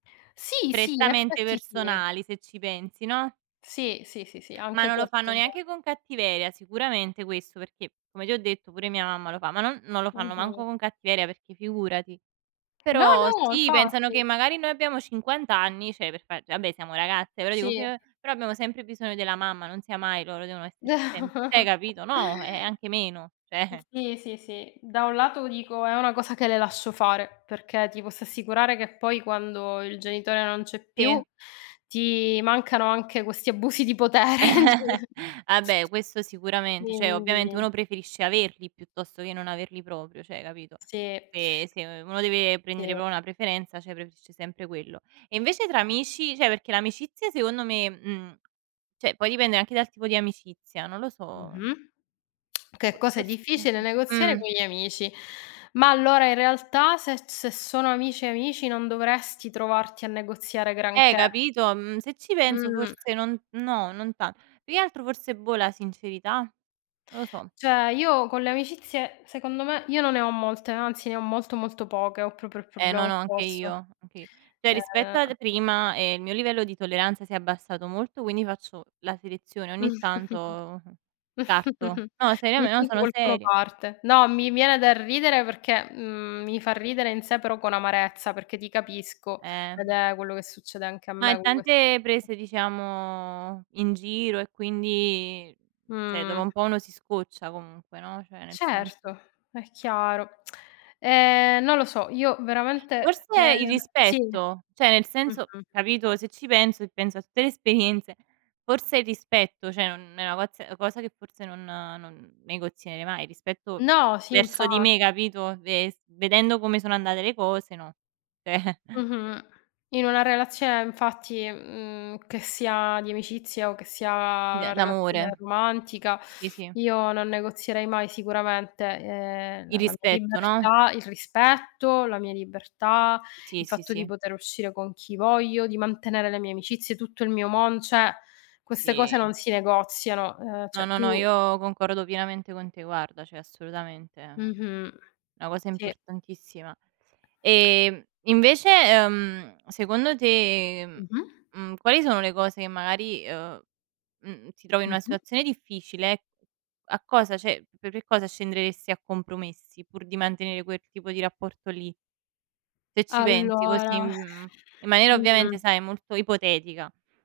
Sì, sì, in Prettamente effetti sì. personali se ci pensi, no? Sì, sì, sì, sì, Ma anche non lo questo è fanno ve neanche con cattiveria, sicuramente questo perché, come ti ho detto, pure mia mamma lo fa, ma non non lo fanno Mh-mh. manco con cattiveria perché figurati. No, Però no, sì pensano che infatti. magari noi abbiamo 50 anni, cioè per far vabbè siamo ragazze, però dico fi Sì. ehm, però abbiamo sempre bisogno della mamma, non sia mai loro, devono esserci sempre cioè hai capito no, eh, ehm, anche meno, cioè Sì, sì, sì da un lato dico è una cosa che le lascio fare, perché ti posso assicurare che poi quando il genitore non c'è più Sì. ti mancano anche questi abusi di potere, sì. Vabbè questo sicuramente, cioè ovviamente Quindi. uno preferisce averli piuttosto che non averli proprio, cioè, capito. Sì. Se se u uno deve prendere Sì. proprio una preferenza, cioè preferisce sempre quello. E invece tra amici? Cioè perché l'amicizia secondo me mhmm, cioè poi dipende anche dal tipo di amicizia, non lo so. Mh-mh. Che Fo cosa è forse difficile negoziare mh. con gli amici. Ma allora in realtà se se sono amici amici, non dovresti trovarti a negoziare Eh, granché. capito, mhmm, se ci penso Mh. forse non no, non tan più che altro forse boh, la sincerità? Non lo so. Cioè, io con le amicizie, secondo me io non ne ho molte, anzi ne ho molto, molto poche, ho proprio il Eh problema no, no, anche opposto. io. Anch cioè rispetto Ehm ad prima, ehm, il mio livello di tolleranza si è abbassato molto, quindi faccio la selezione, ogni Mh. tanto, mhmm, parto. No, Ogni seriame no tanto sono qualcuno seria. parte. No mi viene da ridere perché mhmm, mi fa ridere in sé, però con amarezza, perché ti capisco Eh. ed è quello che succede anche a Ma me in tante [unintelligible] prese, diciamo, in giro e quindi cioè dopo Mh. un po' uno si scoccia comunque, no, cioè nel senso. Certo, è chiaro. Ehm, non lo so. Io veramente te Forse il sì. rispetto, Mh cioè nel senso mh. capito, se ci penso e penso a tutte le esperienze, forse il rispetto, cioè un è una coz ehm, cosa che forse non non negozierei mai rispetto No sì, verso di infa me, capito, ves vedendo come sono andate le cose, no. Cioè Mh-mh. In una relazione eh infatti, mhmm, che sia di amicizia o che sia D una d' relazione amore. romantica, Sì, sì. io non negozierei mai sicuramente, ehm, Il la la mia rispetto, no? libertà il rispetto, la mia libertà, il Sì, sì, fatto di sì. poter uscire con chi voglio, di mantenere le mie amicizie, tutto il mio mon cioè queste cose Sì. non si negoziano; ehm, No, cioè no, no, tu io concordo pienamente con te, guarda, cioè assolutamente, ehm, Mh-mh. una cosa Sì. importantissima. Ehm, invece, ehm, secondo te, ehm, Mh-mh. mhmm, quali sono le cose che magari ehm, mhmm, ti trovi in una Mh-mh. situazione difficile, a cosa cioè per che cosa scenderesti a compromessi pur di mantenere quel tipo di rapporto lì? Se ci pensi Allora, così, mhmm, in maniera ovviamente mh-mh. sai molto ipotetica.